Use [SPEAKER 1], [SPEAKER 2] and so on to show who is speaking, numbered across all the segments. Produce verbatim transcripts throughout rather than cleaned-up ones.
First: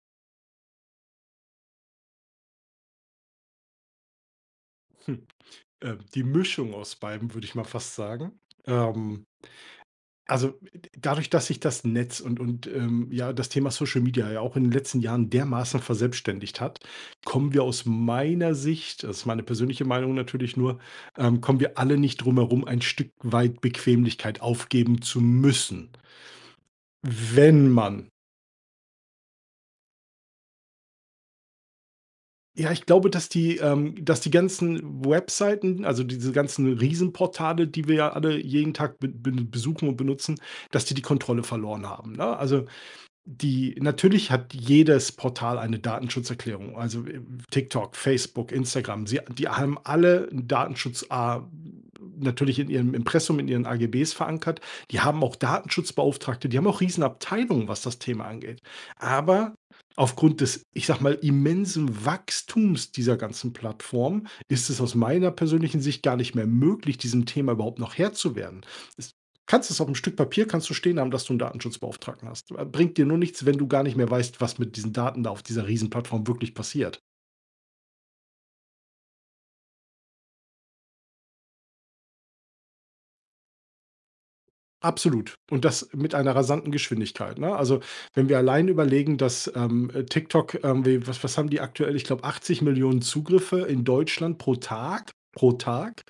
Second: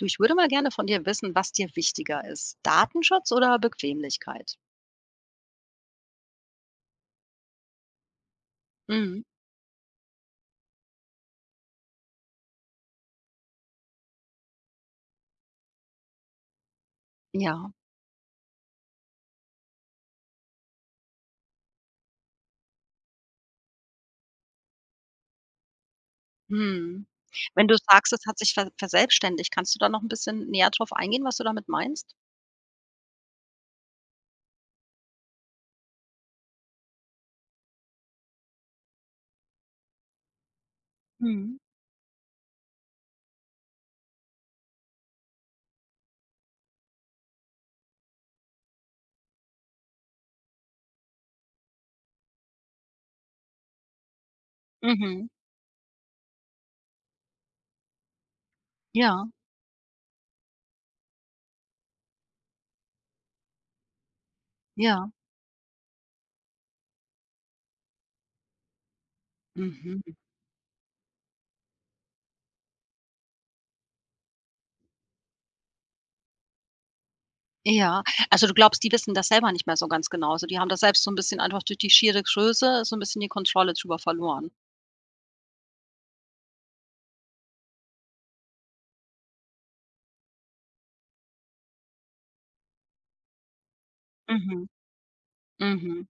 [SPEAKER 1] Du, ich würde mal gerne von dir wissen, was dir wichtiger ist, Datenschutz oder Bequemlichkeit?
[SPEAKER 2] Ähm, die Mischung aus beidem würde ich mal fast sagen,
[SPEAKER 1] Mhm.
[SPEAKER 2] ähm Also, d dadurch dass sich das Netz und und, ähm, ja, das Thema Social Media ja auch in den letzten Jahren dermaßen verselbstständigt hat, kommen wir
[SPEAKER 1] Ja.
[SPEAKER 2] aus meiner Sicht also, das ist meine persönliche Meinung natürlich nur, ähm, kommen wir alle nicht drum herum, ein Stück weit Bequemlichkeit aufgeben zu müssen.
[SPEAKER 1] Mhm,
[SPEAKER 2] W
[SPEAKER 1] wenn
[SPEAKER 2] wenn
[SPEAKER 1] du
[SPEAKER 2] man
[SPEAKER 1] sagst, es hat sich ver verselbstständigt, kannst du da noch 'n bisschen näher drauf eingehen, was du damit meinst?
[SPEAKER 2] Ja, ich glaube, dass die, ähm dass die ganzen Webseiten, also diese ganzen Riesenportale, die wir ja alle jeden Tag b b besuchen und benutzen, dass die die Kontrolle
[SPEAKER 1] Mhm.
[SPEAKER 2] verloren haben, ne? Also, die natürlich hat jedes Portal eine Datenschutzerklärung, also, äh, TikTok, Facebook, Instagram. Sie die haben alle 'n Datenschutza natürlich in ihrem Impressum, in ihren AGBs verankert. Die haben
[SPEAKER 1] Mhm.
[SPEAKER 2] auch Datenschutzbeauftragte, die haben auch Riesenabteilungen, was das Thema angeht.
[SPEAKER 1] Ja.
[SPEAKER 2] Aber aufgrund des, ich sage mal, immensen Wachstums dieser ganzen Plattform, ist es aus
[SPEAKER 1] Ja.
[SPEAKER 2] meiner persönlichen Sicht gar nicht mehr möglich, diesem Thema überhaupt noch Herr zu werden. Es kannst es auf 'nem
[SPEAKER 1] Mhm.
[SPEAKER 2] Stück Papier kannst du stehen haben, dass du 'n Datenschutzbeauftragten hast. Äh, bringt dir nur nichts, wenn du gar nicht mehr weißt, was mit diesen Daten da auf dieser Riesenplattform wirklich passiert.
[SPEAKER 1] Ja, also du glaubst, die wissen das selber nicht mehr so ganz genau, so. Die haben da selbst so 'n bisschen einfach durch die schiere Größe so 'n bisschen die Kontrolle drüber verloren.
[SPEAKER 2] Absolut. und das mit einer rasanten Geschwindigkeit, ne? Also, wenn wir allein überlegen, dass, ähm, äh, TikTok, ähm, wie was was haben die aktuell? Ich glaube, achtzig Millionen Zugriffe in Deutschland pro
[SPEAKER 1] Mhm.
[SPEAKER 2] Tag pro Tag.
[SPEAKER 1] Mhm.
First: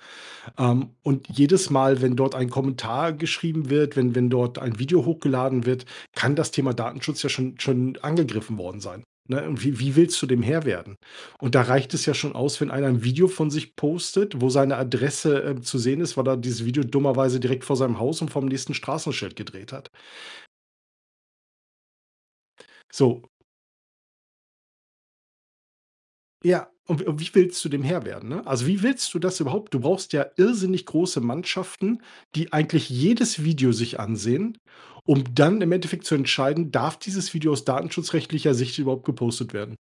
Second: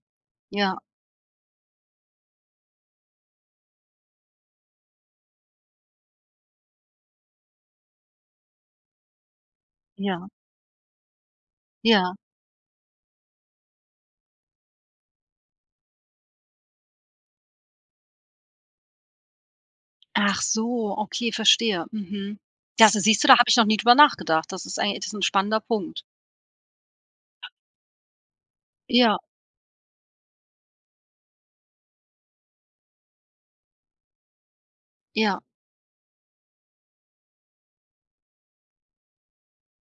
[SPEAKER 1] Ja.
[SPEAKER 2] Ähm, und jedes Mal, wenn dort ein Kommentar geschrieben wird, wenn wenn dort ein Video hochgeladen wird, kann das Thema Datenschutz ja schon schon angegriffen worden sein, ne? Und wie wie willst du
[SPEAKER 1] Ja.
[SPEAKER 2] dem Herr werden? Und da reicht es
[SPEAKER 1] Ja.
[SPEAKER 2] ja schon aus, wenn einer 'n Video von sich postet, wo seine Adresse, äh, zu sehen ist, weil er dieses Video dummerweise direkt vor seinem Haus und vorm nächsten Straßenschild gedreht hat.
[SPEAKER 1] Ach so, okay, verstehe. Mhm. Das siehst du,
[SPEAKER 2] So.
[SPEAKER 1] da habe ich noch nie drüber nachgedacht. Das ist eigen das ist 'n spannender Punkt.
[SPEAKER 2] Ja, und w wie willst du dem Herr werden, ne? Also, wie willst
[SPEAKER 1] Ja.
[SPEAKER 2] du das überhaupt du brauchst ja irrsinnig große Mannschaften, die eigentlich jedes Video sich ansehen, um
[SPEAKER 1] Ja.
[SPEAKER 2] dann im Endeffekt zu entscheiden, darf dieses Video aus datenschutzrechtlicher Sicht überhaupt gepostet werden?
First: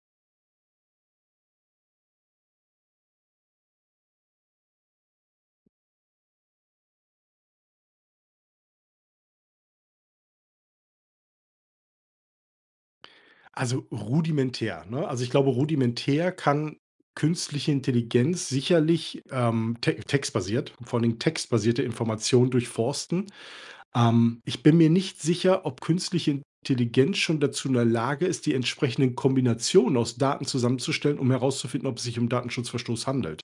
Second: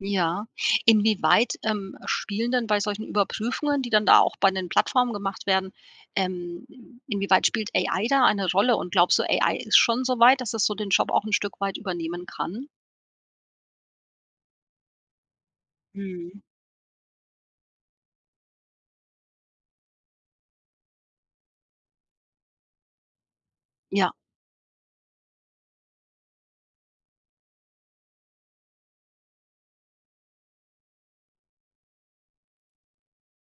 [SPEAKER 1] Ja. Inwieweit, ähm, spielen dann bei solchen Überprüfungen, die dann da auch bei den Plattformen gemacht werden ähm, inwieweit spielt AI da eine Rolle und glaubst du, AI ist schon soweit, dass es so den Job auch 'n Stück weit übernehmen kann?
[SPEAKER 2] Also, rudimentär, ne? Also, ich glaube rudimentär
[SPEAKER 1] Mhm.
[SPEAKER 2] kann künstliche Intelligenz sicherlich, ähm, te textbasiert vor allen Dingen textbasierte Informationen durchforsten,
[SPEAKER 1] Ja.
[SPEAKER 2] ähm, ich bin mir nicht sicher, ob künstliche Intelligenz schon dazu in der Lage ist, die entsprechenden Kombinationen aus Daten zusammenzustellen, um herauszufinden, ob es sich um Datenschutzverstoß Verstoß handelt.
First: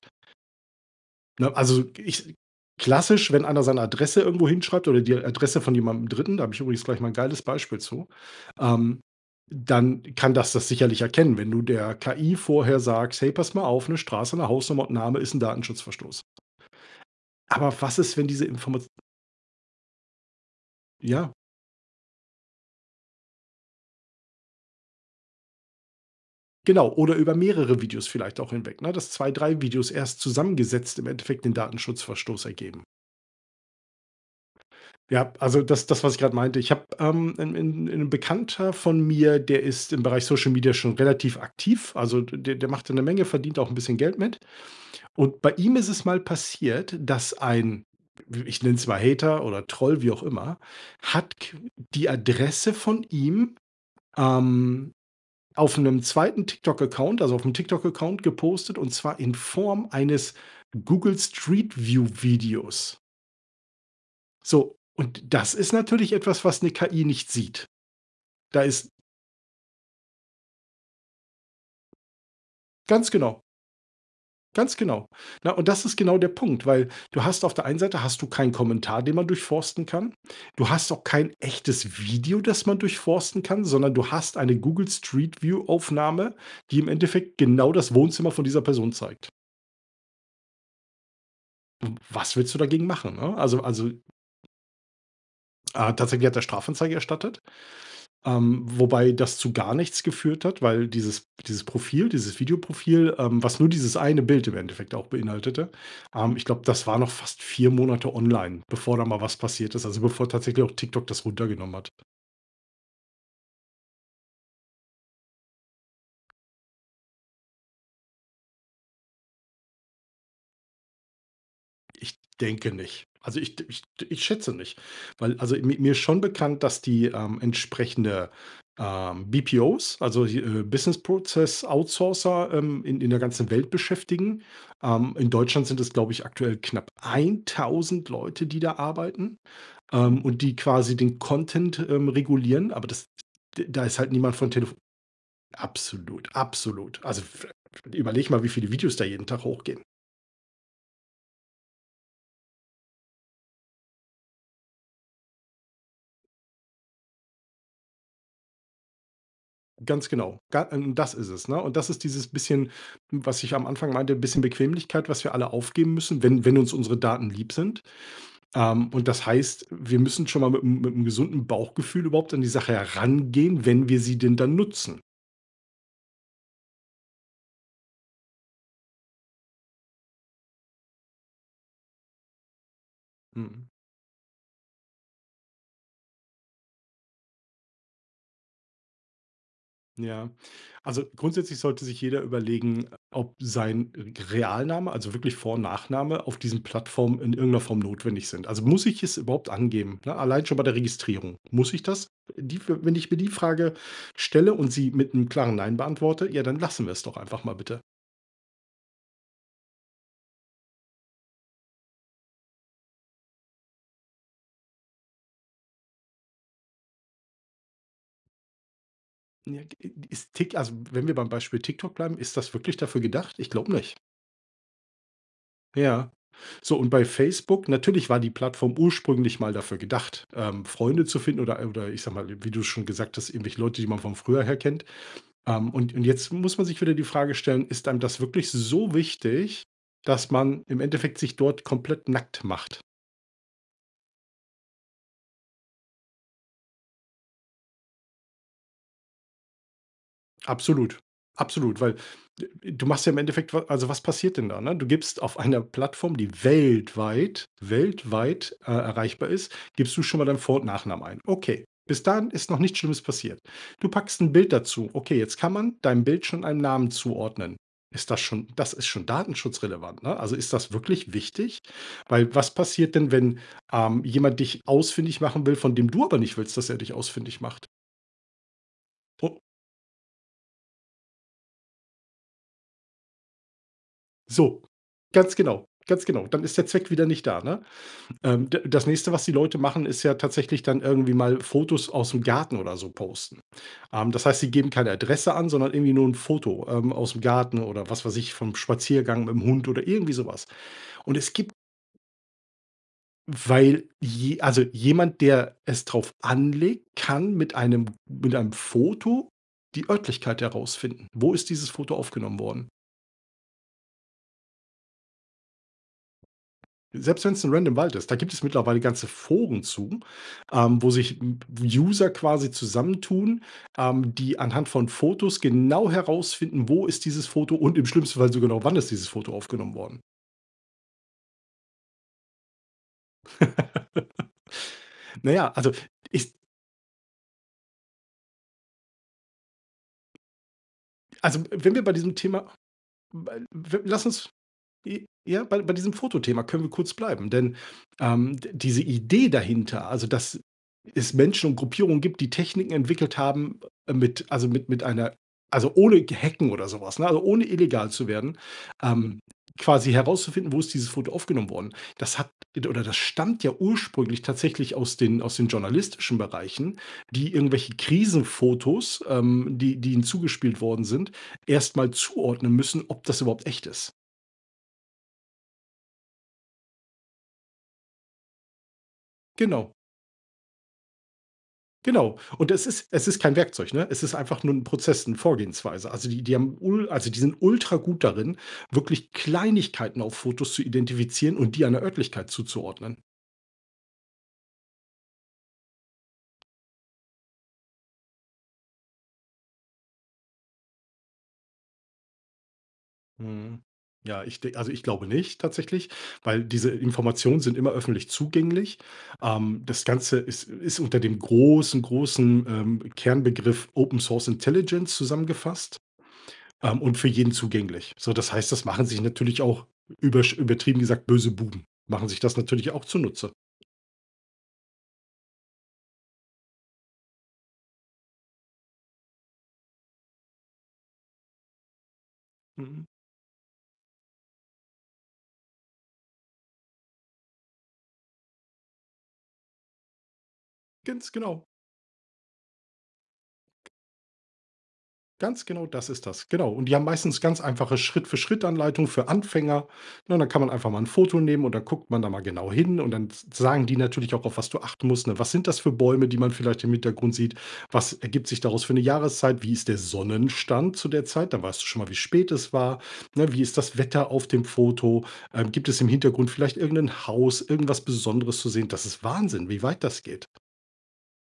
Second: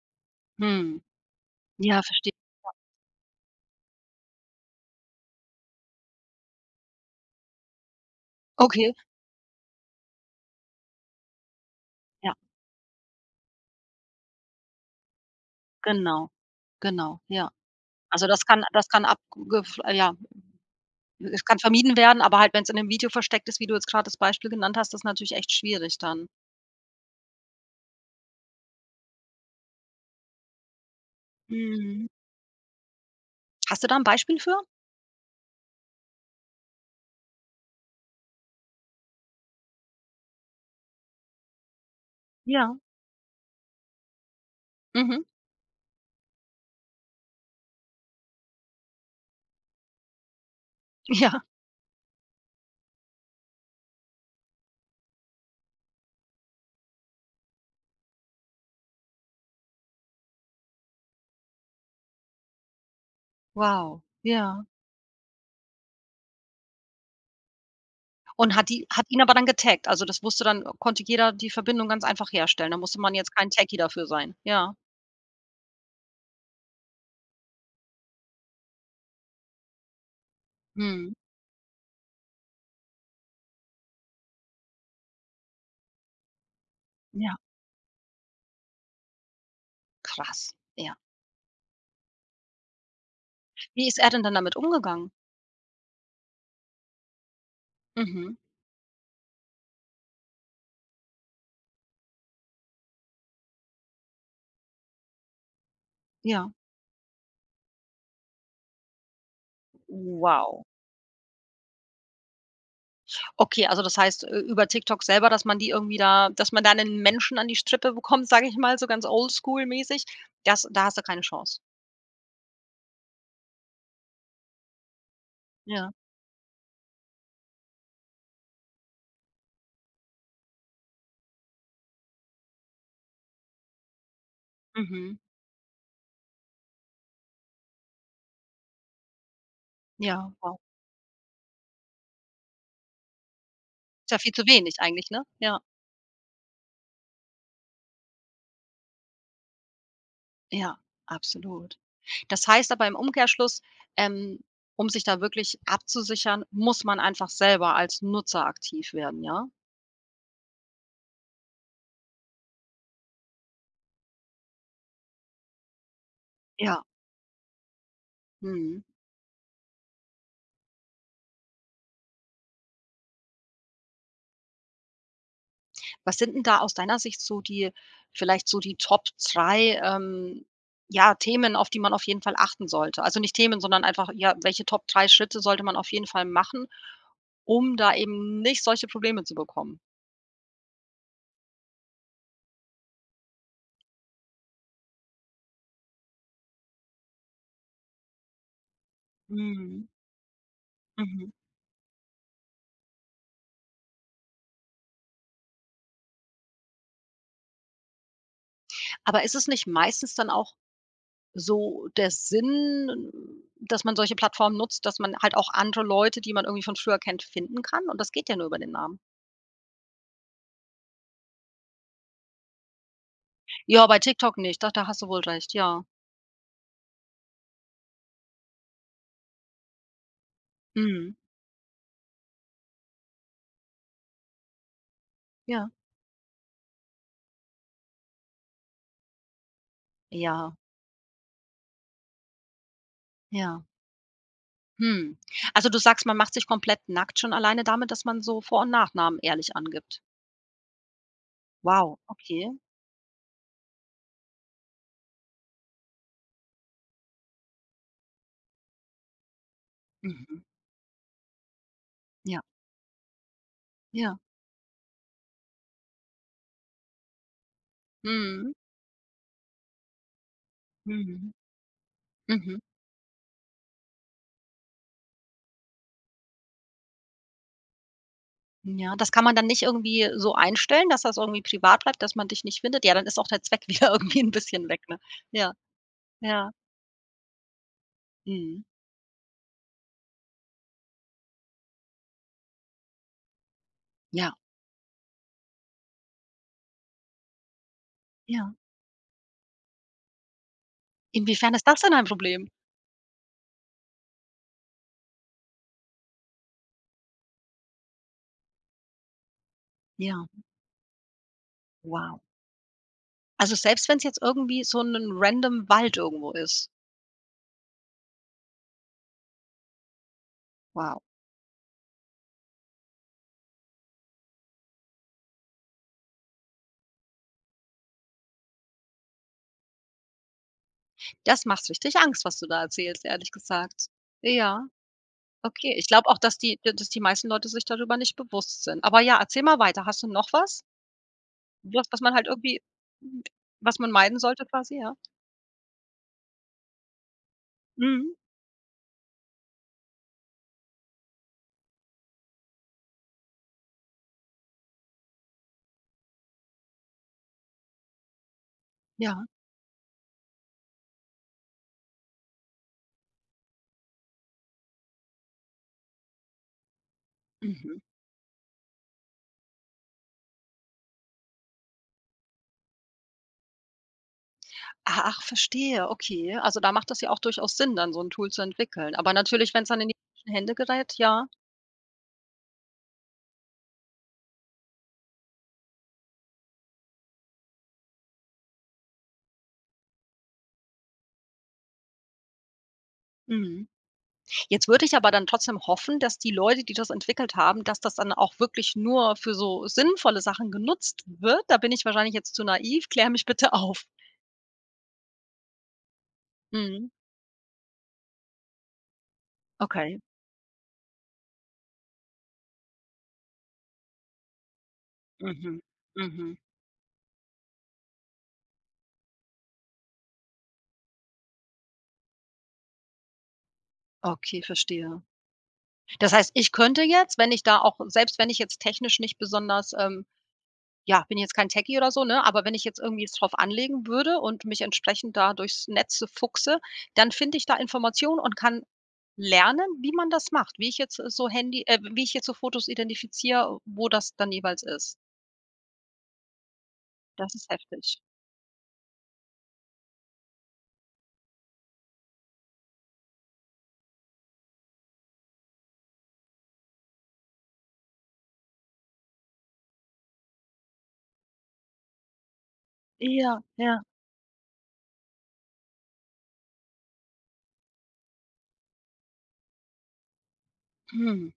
[SPEAKER 1] Hm,
[SPEAKER 2] Ne? Also,
[SPEAKER 1] ja verstehe
[SPEAKER 2] ich
[SPEAKER 1] ja.
[SPEAKER 2] klassisch, wenn einer seine Adresse irgendwo hinschreibt oder die Adresse von jemandem Dritten da habe ich übrigens gleich mal 'n geiles Beispiel zu,
[SPEAKER 1] Okay.
[SPEAKER 2] ähm, dann kann dass das sicherlich erkennen, wenn du der
[SPEAKER 1] Ja.
[SPEAKER 2] KI vorher sagst: „Hey, pass mal auf, 'ne Straße, 'ne Hausnummer und n' Name ist 'n Datenschutzverstoß."
[SPEAKER 1] Genau. Genau. Ja.
[SPEAKER 2] Aber was ist, wenn
[SPEAKER 1] Also
[SPEAKER 2] diese
[SPEAKER 1] das kann
[SPEAKER 2] Informa
[SPEAKER 1] das kann ab Google f ja.
[SPEAKER 2] ja.
[SPEAKER 1] Es kann vermieden werden, aber halt, wenn's in 'nem Video versteckt ist, wie du jetzt gerade das Beispiel genannt hast, das ist natürlich echt schwierig dann.
[SPEAKER 2] Genau oder über mehrere Videos vielleicht auch hinweg, ne, dass zwei, drei Videos erst zusammengesetzt im Endeffekt den
[SPEAKER 1] Mhm.
[SPEAKER 2] Datenschutzverstoß ergeben.
[SPEAKER 1] Hast du da 'n Beispiel für?
[SPEAKER 2] Ja, also das das, was ich gerade meinte, ich habe, ähm 'n 'n 'n Bekannter von mir, der ist im Bereich Social-Media schon relativ aktiv. Also, d der
[SPEAKER 1] Ja.
[SPEAKER 2] macht da 'ne Menge, verdient auch 'n bisschen Geld mit.
[SPEAKER 1] Mhm.
[SPEAKER 2] Und bei ihm ist es mal passiert, dass ein w ich nenn's mal Hater oder Troll, wie auch immer, hat
[SPEAKER 1] Ja.
[SPEAKER 2] qu die Adresse von ihm, ähm, auf 'nem zweiten TikTok Account also auf 'nem TikTok Account gepostet und zwar in Form eines Google Street View Videos.
[SPEAKER 1] Wow, ja.
[SPEAKER 2] So, und das ist natürlich etwas, was 'ne KI nicht sieht.
[SPEAKER 1] Und
[SPEAKER 2] Da
[SPEAKER 1] hat die
[SPEAKER 2] ist
[SPEAKER 1] hat ihn aber dann getaggt. Also, das wusste dann, äh konnte jeder die Verbindung ganz einfach herstellen. Da musste
[SPEAKER 2] Ganz
[SPEAKER 1] man jetzt
[SPEAKER 2] genau.
[SPEAKER 1] kein Techie dafür sein, ja.
[SPEAKER 2] Ganz genau. Na, und das ist genau der Punkt, weil du hast auf der einen Seite hast du keinen Kommentar, den man durchforsten kann. Du hast auch
[SPEAKER 1] Mhm.
[SPEAKER 2] kein echtes Video, das man durchforsten kann, sondern du hast eine Google Street View Aufnahme, die im
[SPEAKER 1] Ja.
[SPEAKER 2] Endeffekt genau das Wohnzimmer von dieser Person zeigt.
[SPEAKER 1] Krass, ja.
[SPEAKER 2] W was willst du dagegen machen, ne? Also
[SPEAKER 1] Wie
[SPEAKER 2] also
[SPEAKER 1] ist er denn dann damit umgegangen?
[SPEAKER 2] Ah, tatsächlich hat er Strafanzeige erstattet,
[SPEAKER 1] Mhm.
[SPEAKER 2] ähm, wobei das zu gar nichts geführt hat, weil dieses dieses Profil dieses Videoprofil, ähm, was nur dieses eine Bild im Endeffekt auch beinhaltete, ähm, ich
[SPEAKER 1] Ja.
[SPEAKER 2] glaube, das war noch fast vier Monate online, bevor da mal was passiert ist, also, bevor
[SPEAKER 1] Wow.
[SPEAKER 2] tatsächlich auch TikTok das runtergenommen hat.
[SPEAKER 1] Okay, also, das heißt ü über TikTok selber, dass man die irgendwie da dass man da 'nen Menschen an die Strippe bekommt, sage ich mal so ganz oldschool-mäßig, das da hast du keine Chance?
[SPEAKER 2] Ich denke nicht. Also ich d ich d ich schätze nicht, weil also mi
[SPEAKER 1] Ja.
[SPEAKER 2] mir ist schon bekannt, dass die, ähm, entsprechende, ähm, BPOs, also, hi äh, Business Process Outsourcer, ähm, in in der ganzen Welt beschäftigen. Ähm,
[SPEAKER 1] Mhm.
[SPEAKER 2] in Deutschland sind es glaube ich aktuell knapp eintausend Leute, die da arbeiten, ähm,
[SPEAKER 1] Ja,
[SPEAKER 2] und die
[SPEAKER 1] wow.
[SPEAKER 2] quasi den Content, ähm, regulieren, aber das d da ist
[SPEAKER 1] Ist
[SPEAKER 2] halt
[SPEAKER 1] ja viel
[SPEAKER 2] niemand
[SPEAKER 1] zu
[SPEAKER 2] von Telefo
[SPEAKER 1] wenig eigentlich, ne? Ja.
[SPEAKER 2] absolut, absolut. Also f überlege mal, wie viele Videos da jeden Tag hochgehen.
[SPEAKER 1] Ja, absolut. Das heißt aber im Umkehrschluss, ähm, um sich da wirklich abzusichern, muss man einfach selber als Nutzer aktiv werden, ja?
[SPEAKER 2] Ganz genau. Ga äh, das ist es, ne? Und das ist dieses bisschen, hm, was ich am Anfang meinte, bisschen Bequemlichkeit, was wir alle aufgeben müssen, wenn wenn uns
[SPEAKER 1] Ja.
[SPEAKER 2] unsere Daten lieb sind,
[SPEAKER 1] Mhm.
[SPEAKER 2] ähm, und das heißt, wir müssen schonmal mit 'm mit 'm gesunden Bauchgefühl überhaupt an die Sache herangehen, wenn wir sie denn dann nutzen.
[SPEAKER 1] Was sind denn da aus deiner Sicht so die vielleicht so die Top drei, ähm, ja Themen, auf die man auf jeden Fall achten sollte? Also nicht Themen,
[SPEAKER 2] Mhm.
[SPEAKER 1] sondern einfach ja, welche Top drei Schritte sollte man auf jeden Fall machen, um da eben nicht solche Probleme zu bekommen?
[SPEAKER 2] Ja. Also grundsätzlich sollte sich jeder überlegen, ob sein g Realname, also wirklich Vor und Nachname auf diesen Plattformen in irgend 'ner Form notwendig sind. Also muss ich es überhaupt
[SPEAKER 1] Mhm.
[SPEAKER 2] angeben, ne? Allein schon bei der
[SPEAKER 1] Mhm.
[SPEAKER 2] Registrierung. Muss ich das, äh die für, wenn ich mir die Frage stelle und sie mit 'nem klaren: „Nein“ beantworte, ja, dann lassen wir's doch einfach mal bitte.
[SPEAKER 1] Aber ist es nicht meistens dann auch so der Sinn, dass man solche Plattformen nutzt, dass man halt auch andere Leute, die man irgendwie von früher kennt, finden kann? Und das geht ja nur über den Namen.
[SPEAKER 2] Ja, g ist, Tik also, wenn wir beim Beispiel TikTok bleiben, ist das wirklich dafür gedacht? Ich glaube
[SPEAKER 1] Ja, bei
[SPEAKER 2] nicht.
[SPEAKER 1] TikTok nicht. Doch, da hast du wohl recht. Ja.
[SPEAKER 2] Ja. So und bei Facebook natürlich war die Plattform ursprünglich mal dafür gedacht, ähm, Freunde
[SPEAKER 1] Mhm.
[SPEAKER 2] zu finden oder oder ich sage mal, wie du's schon gesagt hast, irgendwelche Leute, die man von früher her kennt.
[SPEAKER 1] Ja.
[SPEAKER 2] Ähm, und und jetzt muss man sich wieder die Frage stellen, ist einem das wirklich so wichtig, dass
[SPEAKER 1] Ja.
[SPEAKER 2] man im Endeffekt sich dort komplett nackt macht?
[SPEAKER 1] Ja. Hm. Also, du sagst, man macht sich komplett nackt schon alleine damit, dass man so Vor und Nachnamen ehrlich angibt?
[SPEAKER 2] Absolut. Absolut, weil
[SPEAKER 1] Wow,
[SPEAKER 2] d
[SPEAKER 1] okay.
[SPEAKER 2] du machst ja im Endeffekt wa also, was passiert denn da, ne? Du gibst auf einer Plattform, die weltweit, weltweit, äh, erreichbar ist gibst du schon mal deinen
[SPEAKER 1] Mhm.
[SPEAKER 2] Vor und Nachnamen ein, okay. Bis dahin
[SPEAKER 1] Ja.
[SPEAKER 2] ist noch nichts Schlimmes passiert. Du
[SPEAKER 1] Ja.
[SPEAKER 2] packst 'n Bild dazu. Okay, jetzt kann man deinem Bild schon einen Namen zuordnen. Ist das schon
[SPEAKER 1] Mhm.
[SPEAKER 2] das ist schon datenschutzrelevant, ne? Also, ist das wirklich
[SPEAKER 1] Mhm.
[SPEAKER 2] wichtig? Weil was
[SPEAKER 1] Mhm.
[SPEAKER 2] passiert denn wenn, ähm, jemand dich ausfindig machen will, von dem du aber nicht willst, dass er dich ausfindig macht?
[SPEAKER 1] Hm, ja, das kann man
[SPEAKER 2] O
[SPEAKER 1] dann nicht irgendwie so einstellen, dass das irgendwie privat bleibt, dass man dich nicht findet? Ja, dann ist auch der Zweck wieder irgendwie 'n
[SPEAKER 2] So
[SPEAKER 1] bisschen weg, ne?
[SPEAKER 2] Ganz
[SPEAKER 1] Ja.
[SPEAKER 2] genau. Ganz genau. Dann
[SPEAKER 1] Ja.
[SPEAKER 2] ist der Zweck wieder nicht da, ne? Ähm, d
[SPEAKER 1] Mhm.
[SPEAKER 2] das nächste, was die Leute machen, ist ja tatsächlich dann irgendwie mal Fotos ausm Garten oder so posten. Ähm, das
[SPEAKER 1] Ja.
[SPEAKER 2] heißt, sie geben keine Adresse an, sondern irgendwie nur 'n Foto, ähm, ausm Garten oder was weiß ich,
[SPEAKER 1] Ja.
[SPEAKER 2] vom Spaziergang mit 'm Hund oder irgendwie so was. Und es gib
[SPEAKER 1] Inwiefern ist das denn ein Problem?
[SPEAKER 2] Weil je also jemand, der es drauf anlegt, kann mit einem mit einem Foto die
[SPEAKER 1] Ja.
[SPEAKER 2] Örtlichkeit herausfinden. Wo ist dieses Foto
[SPEAKER 1] Wow.
[SPEAKER 2] aufgenommen worden?
[SPEAKER 1] Also selbst wenn's jetzt irgendwie so`nen random Wald irgendwo ist?
[SPEAKER 2] Selbst wenn's 'n random Wald ist, da gibt es mittlerweile ganze Foren zu, ähm, wo
[SPEAKER 1] Wow.
[SPEAKER 2] sich w User quasi zusammentun, ähm, die anhand von Fotos genau herausfinden, wo ist dieses Foto, und im schlimmsten Fall sogar noch wann ist dieses Foto aufgenommen worden.
[SPEAKER 1] Das macht richtig Angst, was du da erzählst, ehrlich gesagt. Ja.
[SPEAKER 2] Na ja, also
[SPEAKER 1] Okay, ich glaube auch, dass
[SPEAKER 2] ist
[SPEAKER 1] die dass die meisten Leute sich darüber nicht bewusst sind. Aber ja, erzähl mal weiter. Hast du noch was?
[SPEAKER 2] Also w wenn wir
[SPEAKER 1] Was,
[SPEAKER 2] bei
[SPEAKER 1] was
[SPEAKER 2] diesem
[SPEAKER 1] man halt
[SPEAKER 2] Thema
[SPEAKER 1] irgendwie
[SPEAKER 2] weil w
[SPEAKER 1] was man
[SPEAKER 2] lass
[SPEAKER 1] meiden
[SPEAKER 2] uns
[SPEAKER 1] sollte quasi, ja?
[SPEAKER 2] j ja, bei bei diesem Fotothema können wir kurz bleiben, denn,
[SPEAKER 1] Mhm.
[SPEAKER 2] ähm, d diese Idee dahinter, also dass es Menschen und Gruppierungen gibt, die Techniken entwickelt haben, ähm, mit also mit mit einer also ohne g Hacken oder so was, ne, also ohne illegal zu werden, ähm,
[SPEAKER 1] Ja.
[SPEAKER 2] quasi herauszufinden, wo ist dieses Foto aufgenommen worden? Das hat od oder das stammt ja ursprünglich tatsächlich aus den aus den journalistischen Bereichen, die irgendwelche
[SPEAKER 1] Mhm.
[SPEAKER 2] Krisenfotos, ähm, die die ihnen zugespielt worden sind, erst mal zuordnen müssen, ob das überhaupt echt ist.
[SPEAKER 1] Ah, ach, verstehe, okay. Also, da macht das ja auch durchaus Sinn, dann so 'n Tool zu entwickeln, aber natürlich, wenn's
[SPEAKER 2] Genau.
[SPEAKER 1] dann in die falschen Hände gerät, ja.
[SPEAKER 2] Genau. Und es ist es ist kein Werkzeug, ne? Es ist einfach nur 'n Prozess, 'ne Vorgehensweise. Also die die haben ul also die sind ultragut darin, wirklich Kleinigkeiten auf Fotos zu identifizieren und die einer Örtlichkeit zuzuordnen.
[SPEAKER 1] Mhm. Jetzt würde ich aber dann trotzdem hoffen, dass die Leute, die das entwickelt haben dass das dann auch wirklich nur für so sinnvolle Sachen genutzt wird. Da bin ich wahrscheinlich jetzt zu naiv, kläre mich bitte
[SPEAKER 2] Mhm.
[SPEAKER 1] auf.
[SPEAKER 2] Ja, ich de also ich glaube nicht, tatsächlich, weil diese
[SPEAKER 1] Mhm.
[SPEAKER 2] Informationen sind immer öffentlich zugänglich. Ähm, das
[SPEAKER 1] Okay.
[SPEAKER 2] Ganze ist ist unter dem großen, großen, ähm, Kernbegriff Open Source Intelligence
[SPEAKER 1] Mhm,
[SPEAKER 2] zusammengefasst,
[SPEAKER 1] mhm.
[SPEAKER 2] ähm, und für jeden zugänglich. So, das heißt, das machen sich natürlich auch übersch übertrieben gesagt böse Buben, machen sich das natürlich auch zunutze.
[SPEAKER 1] Okay, verstehe. Das heißt, ich könnte jetzt, wenn ich da auch selbst wenn ich jetzt technisch nicht besonders, ähm, ja bin ich jetzt kein Techie oder so, ne, aber wenn ich jetzt
[SPEAKER 2] Mhm.
[SPEAKER 1] irgendwie jetzt es drauf anlegen würde und mich entsprechend da durchs Netze fuchse, dann finde ich da Informationen und kann lernen, wie man das macht, wie ich jetzt
[SPEAKER 2] Ganz
[SPEAKER 1] so
[SPEAKER 2] genau.
[SPEAKER 1] Handy, äh wie ich jetzt so Fotos identifiziere, wo das dann jeweils ist.
[SPEAKER 2] Ganz genau, das ist das, genau. Und die haben meistens
[SPEAKER 1] Das
[SPEAKER 2] ganz
[SPEAKER 1] ist
[SPEAKER 2] einfache
[SPEAKER 1] heftig.
[SPEAKER 2] Schritt-für-Schritt-Anleitung für Anfänger, ne? Und dann kann man einfach mal 'n Foto nehmen und dann guckt man da mal genau hin und dann s sagen die natürlich auch, auf was du achten musst, ne? Was sind das für Bäume, die man vielleicht im Hintergrund sieht? Was ergibt sich daraus für 'ne Jahreszeit? Wie ist der Sonnenstand zu der Zeit? Da weißt du schon mal, wie spät es war, ne?
[SPEAKER 1] Ja,
[SPEAKER 2] Wie ist das
[SPEAKER 1] ja.
[SPEAKER 2] Wetter auf dem Foto? Ähm, gibt es im Hintergrund vielleicht irgen 'nen Haus, irgendwas Besonderes zu sehen? Das ist Wahnsinn, wie weit das geht.
[SPEAKER 1] Hm.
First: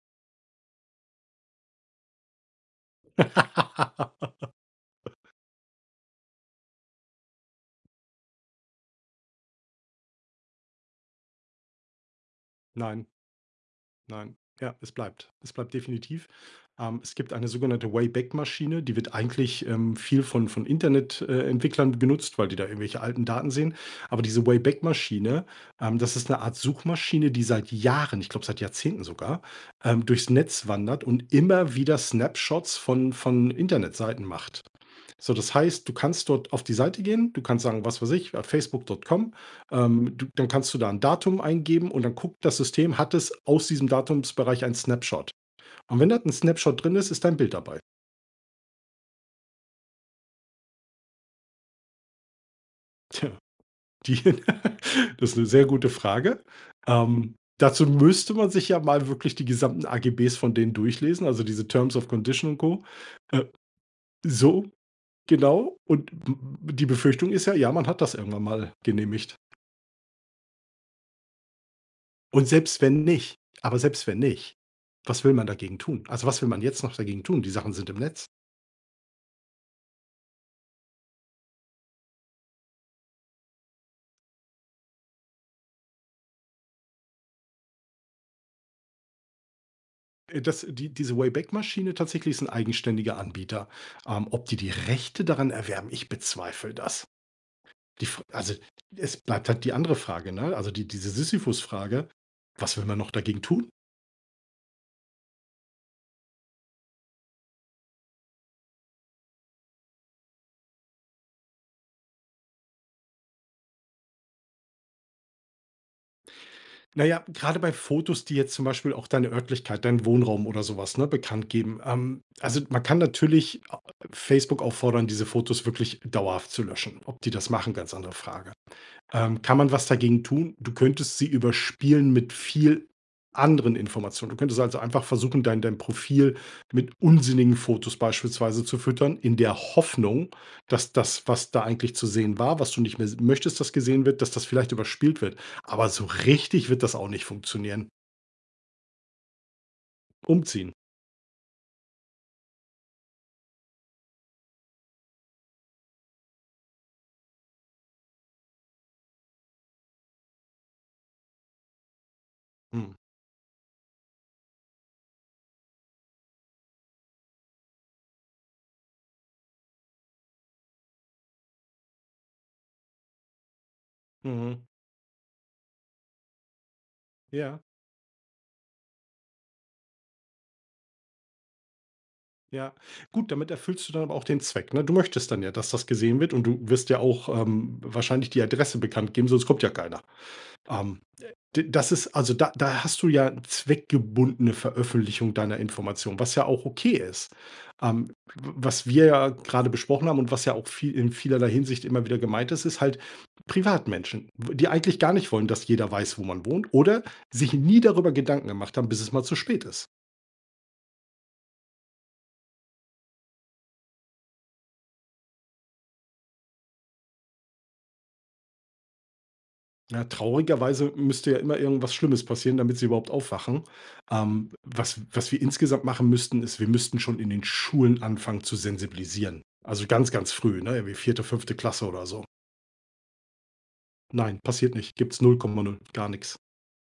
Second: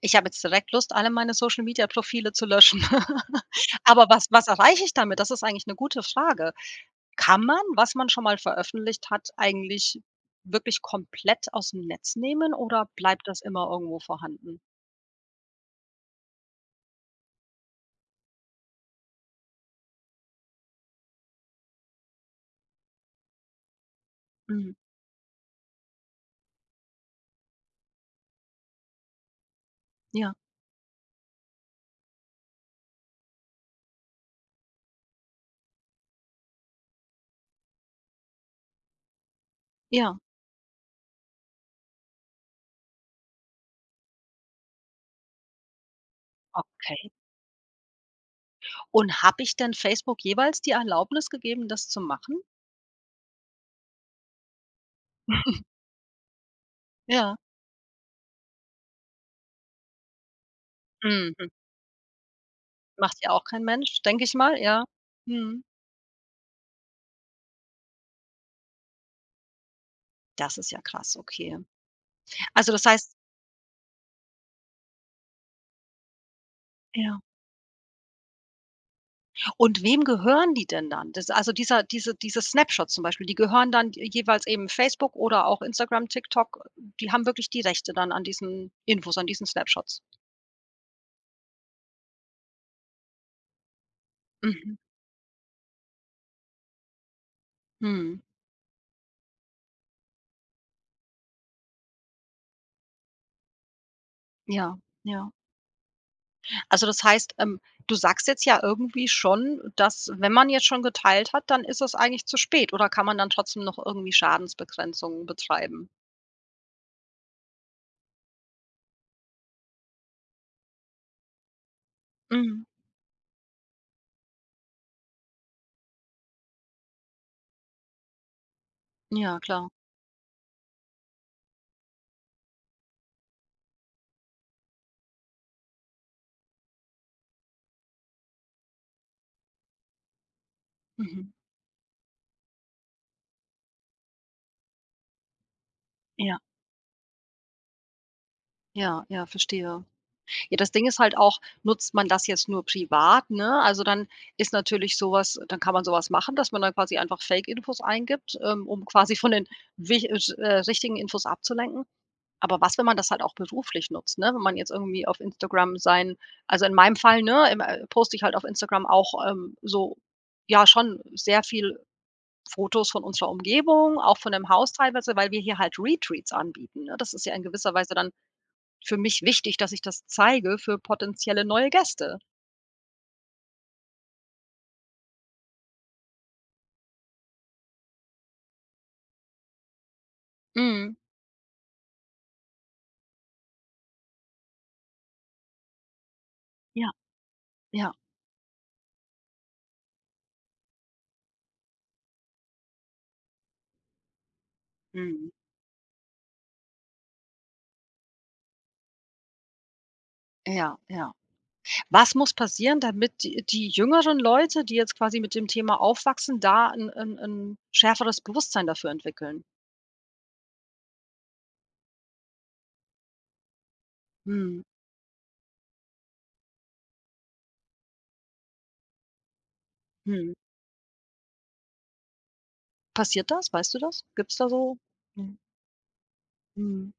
[SPEAKER 1] Ich habe jetzt direkt Lust, alle meine Social Media Profile zu löschen aber was was erreiche ich damit? Das ist eigentlich 'ne gute Frage. Kann man, was man schon mal veröffentlicht hat, eigentlich wirklich komplett ausm Netz nehmen oder
[SPEAKER 2] Nein.
[SPEAKER 1] bleibt das immer irgendwo
[SPEAKER 2] Nein.
[SPEAKER 1] vorhanden?
[SPEAKER 2] Ja, es bleibt. Es bleibt definitiv. Ähm, es gibt eine sogenannte Wayback-Maschine, die wird eigentlich, ähm, viel von von Internet äh, Entwicklern genutzt, weil die da irgendwelche alten Daten sehen, aber diese
[SPEAKER 1] Mhm.
[SPEAKER 2] Wayback-Maschine, ähm, das ist 'ne Art Suchmaschine, die seit Jahren, ich glaube seit Jahrzehnten sogar, ähm, durchs
[SPEAKER 1] Ja.
[SPEAKER 2] Netz wandert und immer wieder Snapshots von von Internetseiten macht. So, das heißt, du kannst dort auf die Seite gehen. Du kannst sagen, was weiß ich, ja, Facebook.com
[SPEAKER 1] Ja.
[SPEAKER 2] ähm,
[SPEAKER 1] Ja.
[SPEAKER 2] du dann kannst du da 'n Datum eingeben und dann guckt das System, hat es aus diesem Datumsbereich einen Snapshot. Und wenn da 'n Snapshot drin
[SPEAKER 1] Okay.
[SPEAKER 2] ist, ist dein Bild dabei.
[SPEAKER 1] Und habe ich denn Facebook jeweils die Erlaubnis gegeben, das zu machen?
[SPEAKER 2] Tja. Die das ist 'ne sehr gute Frage. Ähm,
[SPEAKER 1] Ja.
[SPEAKER 2] dazu müsste man sich ja mal wirklich die gesamten AGB von denen durchlesen, also
[SPEAKER 1] Mhm.
[SPEAKER 2] diese terms of Condition und Co.
[SPEAKER 1] Macht ja auch kein Mensch, denke ich mal,
[SPEAKER 2] So,
[SPEAKER 1] ja. Mhm.
[SPEAKER 2] genau und d die Befürchtung ist ja, ja, man hat das irgendwann mal genehmigt.
[SPEAKER 1] Das ist ja krass, okay.
[SPEAKER 2] Und
[SPEAKER 1] Also
[SPEAKER 2] selbst
[SPEAKER 1] das
[SPEAKER 2] wenn
[SPEAKER 1] heißt
[SPEAKER 2] nicht aber selbst wenn nicht, was will man dagegen tun? Also, was will man jetzt noch
[SPEAKER 1] Ja.
[SPEAKER 2] dagegen tun? Die Sachen sind im Netz.
[SPEAKER 1] Und wem gehören die denn dann? Das also dieser diese dieses Snapshot zum Beispiel, die gehören dann d jeweils eben Facebook oder auch Instagram, TikTok, die haben wirklich die Rechte dann an diesen Infos, an diesen Snapshots.
[SPEAKER 2] Äh, das die diese Wayback-Maschine tatsächlich ist 'n eigenständiger Anbieter. Ähm, ob die
[SPEAKER 1] Mhm.
[SPEAKER 2] Rechte daran erwerben, ich bezweifle das. Die
[SPEAKER 1] Mhm.
[SPEAKER 2] f also es bleibt halt die andere Frage, ne, also die diese Sisyphus-Frage: „Was will man noch dagegen tun?“
[SPEAKER 1] Ja, ja. Also das heißt ähm, du sagst jetzt ja irgendwie schon, dass „wenn man jetzt schon geteilt hat, dann ist es eigentlich zu spät“, oder kann man dann trotzdem noch irgendwie Schadensbegrenzung betreiben?
[SPEAKER 2] Na ja, grade bei Fotos, die jetzt zum Beispiel auch deine Örtlichkeit, deinen Wohnraum oder so was, ne, bekanntgeben. Ähm, also
[SPEAKER 1] Mhm.
[SPEAKER 2] man kann natürlich a a a Facebook auffordern, diese Fotos wirklich dauerhaft zu löschen, ob die das machen, ganz andere Frage.
[SPEAKER 1] Ja,
[SPEAKER 2] Ähm, kann
[SPEAKER 1] klar.
[SPEAKER 2] man was dagegen tun? Du könntest sie überspielen mit viel anderen Informationen. Du könntest also einfach versuchen, dein dein Profil mit unsinnigen Fotos beispielsweise zu füttern, in der Hoffnung, dass das,
[SPEAKER 1] Mhm.
[SPEAKER 2] was da eigentlich zu sehen war, was du nicht mehr s möchtest, das gesehen wird, dass das vielleicht überspielt wird, aber so
[SPEAKER 1] Ja.
[SPEAKER 2] richtig wird das auch nicht funktionieren.
[SPEAKER 1] Ja, ja, verstehe. Ja, das
[SPEAKER 2] Umziehen.
[SPEAKER 1] Ding ist halt auch, nutzt man das jetzt nur privat, ne? Also dann ist natürlich so was äh, dann kann man so was machen, dass man da quasi einfach Fake Infos eingibt, ähm, um quasi von den wicht äh, sch äh, richtigen Infos abzulenken. Aber was, wenn
[SPEAKER 2] Mhm.
[SPEAKER 1] man das halt auch beruflich nutzt, ne? Wenn man jetzt irgendwie auf Instagram sein also in meinem Fall, ne, ähm, äh, poste ich halt auf Instagram auch, ähm, so ja schon sehr viel Fotos von unserer Umgebung, auch von dem
[SPEAKER 2] Mhm.
[SPEAKER 1] Haus teilweise, weil wir hier halt Retreats anbieten. Ne, das ist ja in
[SPEAKER 2] Ja.
[SPEAKER 1] gewisser Weise dann für mich wichtig, dass ich das zeige für potenzielle neue Gäste.
[SPEAKER 2] Ja. Gut, damit erfüllst du dann aber auch den Zweck, ne? Du möchtest dann ja, dass das gesehen wird und du wirst ja auch, ähm, wahrscheinlich die Adresse bekannt geben, sonst kommt ja keiner.
[SPEAKER 1] Mhm.
[SPEAKER 2] Ähm, d das ist also da da hast du ja zweckgebundene Veröffentlichung deiner Information, was ja auch
[SPEAKER 1] Ja.
[SPEAKER 2] okay ist.
[SPEAKER 1] Ja.
[SPEAKER 2] Ähm, w was wir ja grade besprochen haben und was ja auch viel in vielerlei Hinsicht immer wieder gemeint ist, ist halt Privatmenschen, w die eigentlich gar
[SPEAKER 1] Mhm.
[SPEAKER 2] nicht wollen, dass jeder weiß, wo man wohnt oder sich nie darüber Gedanken gemacht haben, bis es mal zu spät ist.
[SPEAKER 1] Ja, ja. Was muss passieren, damit die die jüngeren Leute, die jetzt quasi mit dem Thema aufwachsen, da 'n 'n 'n schärferes Bewusstsein dafür entwickeln?
[SPEAKER 2] Ja, traurigerweise müsste ja immer irgendwas Schlimmes passieren, damit sie überhaupt aufwachen. Ähm,
[SPEAKER 1] Mhm.
[SPEAKER 2] was was wir insgesamt machen müssten, ist, wir müssten schon in den Schulen anfangen zu sensibilisieren. Also ganz, ganz
[SPEAKER 1] Mhm.
[SPEAKER 2] früh, ne, irgendwie vierte, fünfte Klasse oder so.
[SPEAKER 1] Passiert das? Weißt du das? Gibt's
[SPEAKER 2] Nein,
[SPEAKER 1] da
[SPEAKER 2] passiert
[SPEAKER 1] so
[SPEAKER 2] nicht. Gibt's null
[SPEAKER 1] Mhm.
[SPEAKER 2] Komma null, gar nix.
[SPEAKER 1] Mhm.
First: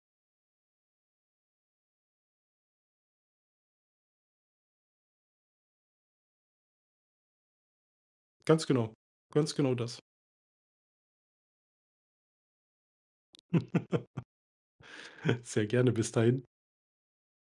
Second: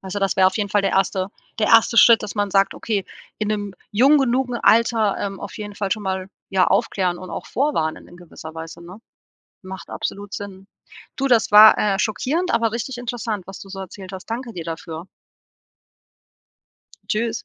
[SPEAKER 1] Weil so, das wäre auf jeden Fall der erste der erste Schritt, dass man sagt: „Okay, in 'nem jung genugen Alter, ähm, auf jeden Fall schon mal, ja, aufklären und auch vorwarnen in gewisser
[SPEAKER 2] Ganz
[SPEAKER 1] Weise“,
[SPEAKER 2] genau.
[SPEAKER 1] ne?
[SPEAKER 2] Ganz genau
[SPEAKER 1] Macht
[SPEAKER 2] das.
[SPEAKER 1] absolut Sinn. Du, das war, äh, schockierend, aber richtig interessant, was du so erzählt hast. Danke dir dafür.
[SPEAKER 2] Sehr gerne bis dahin.
[SPEAKER 1] Tschüss.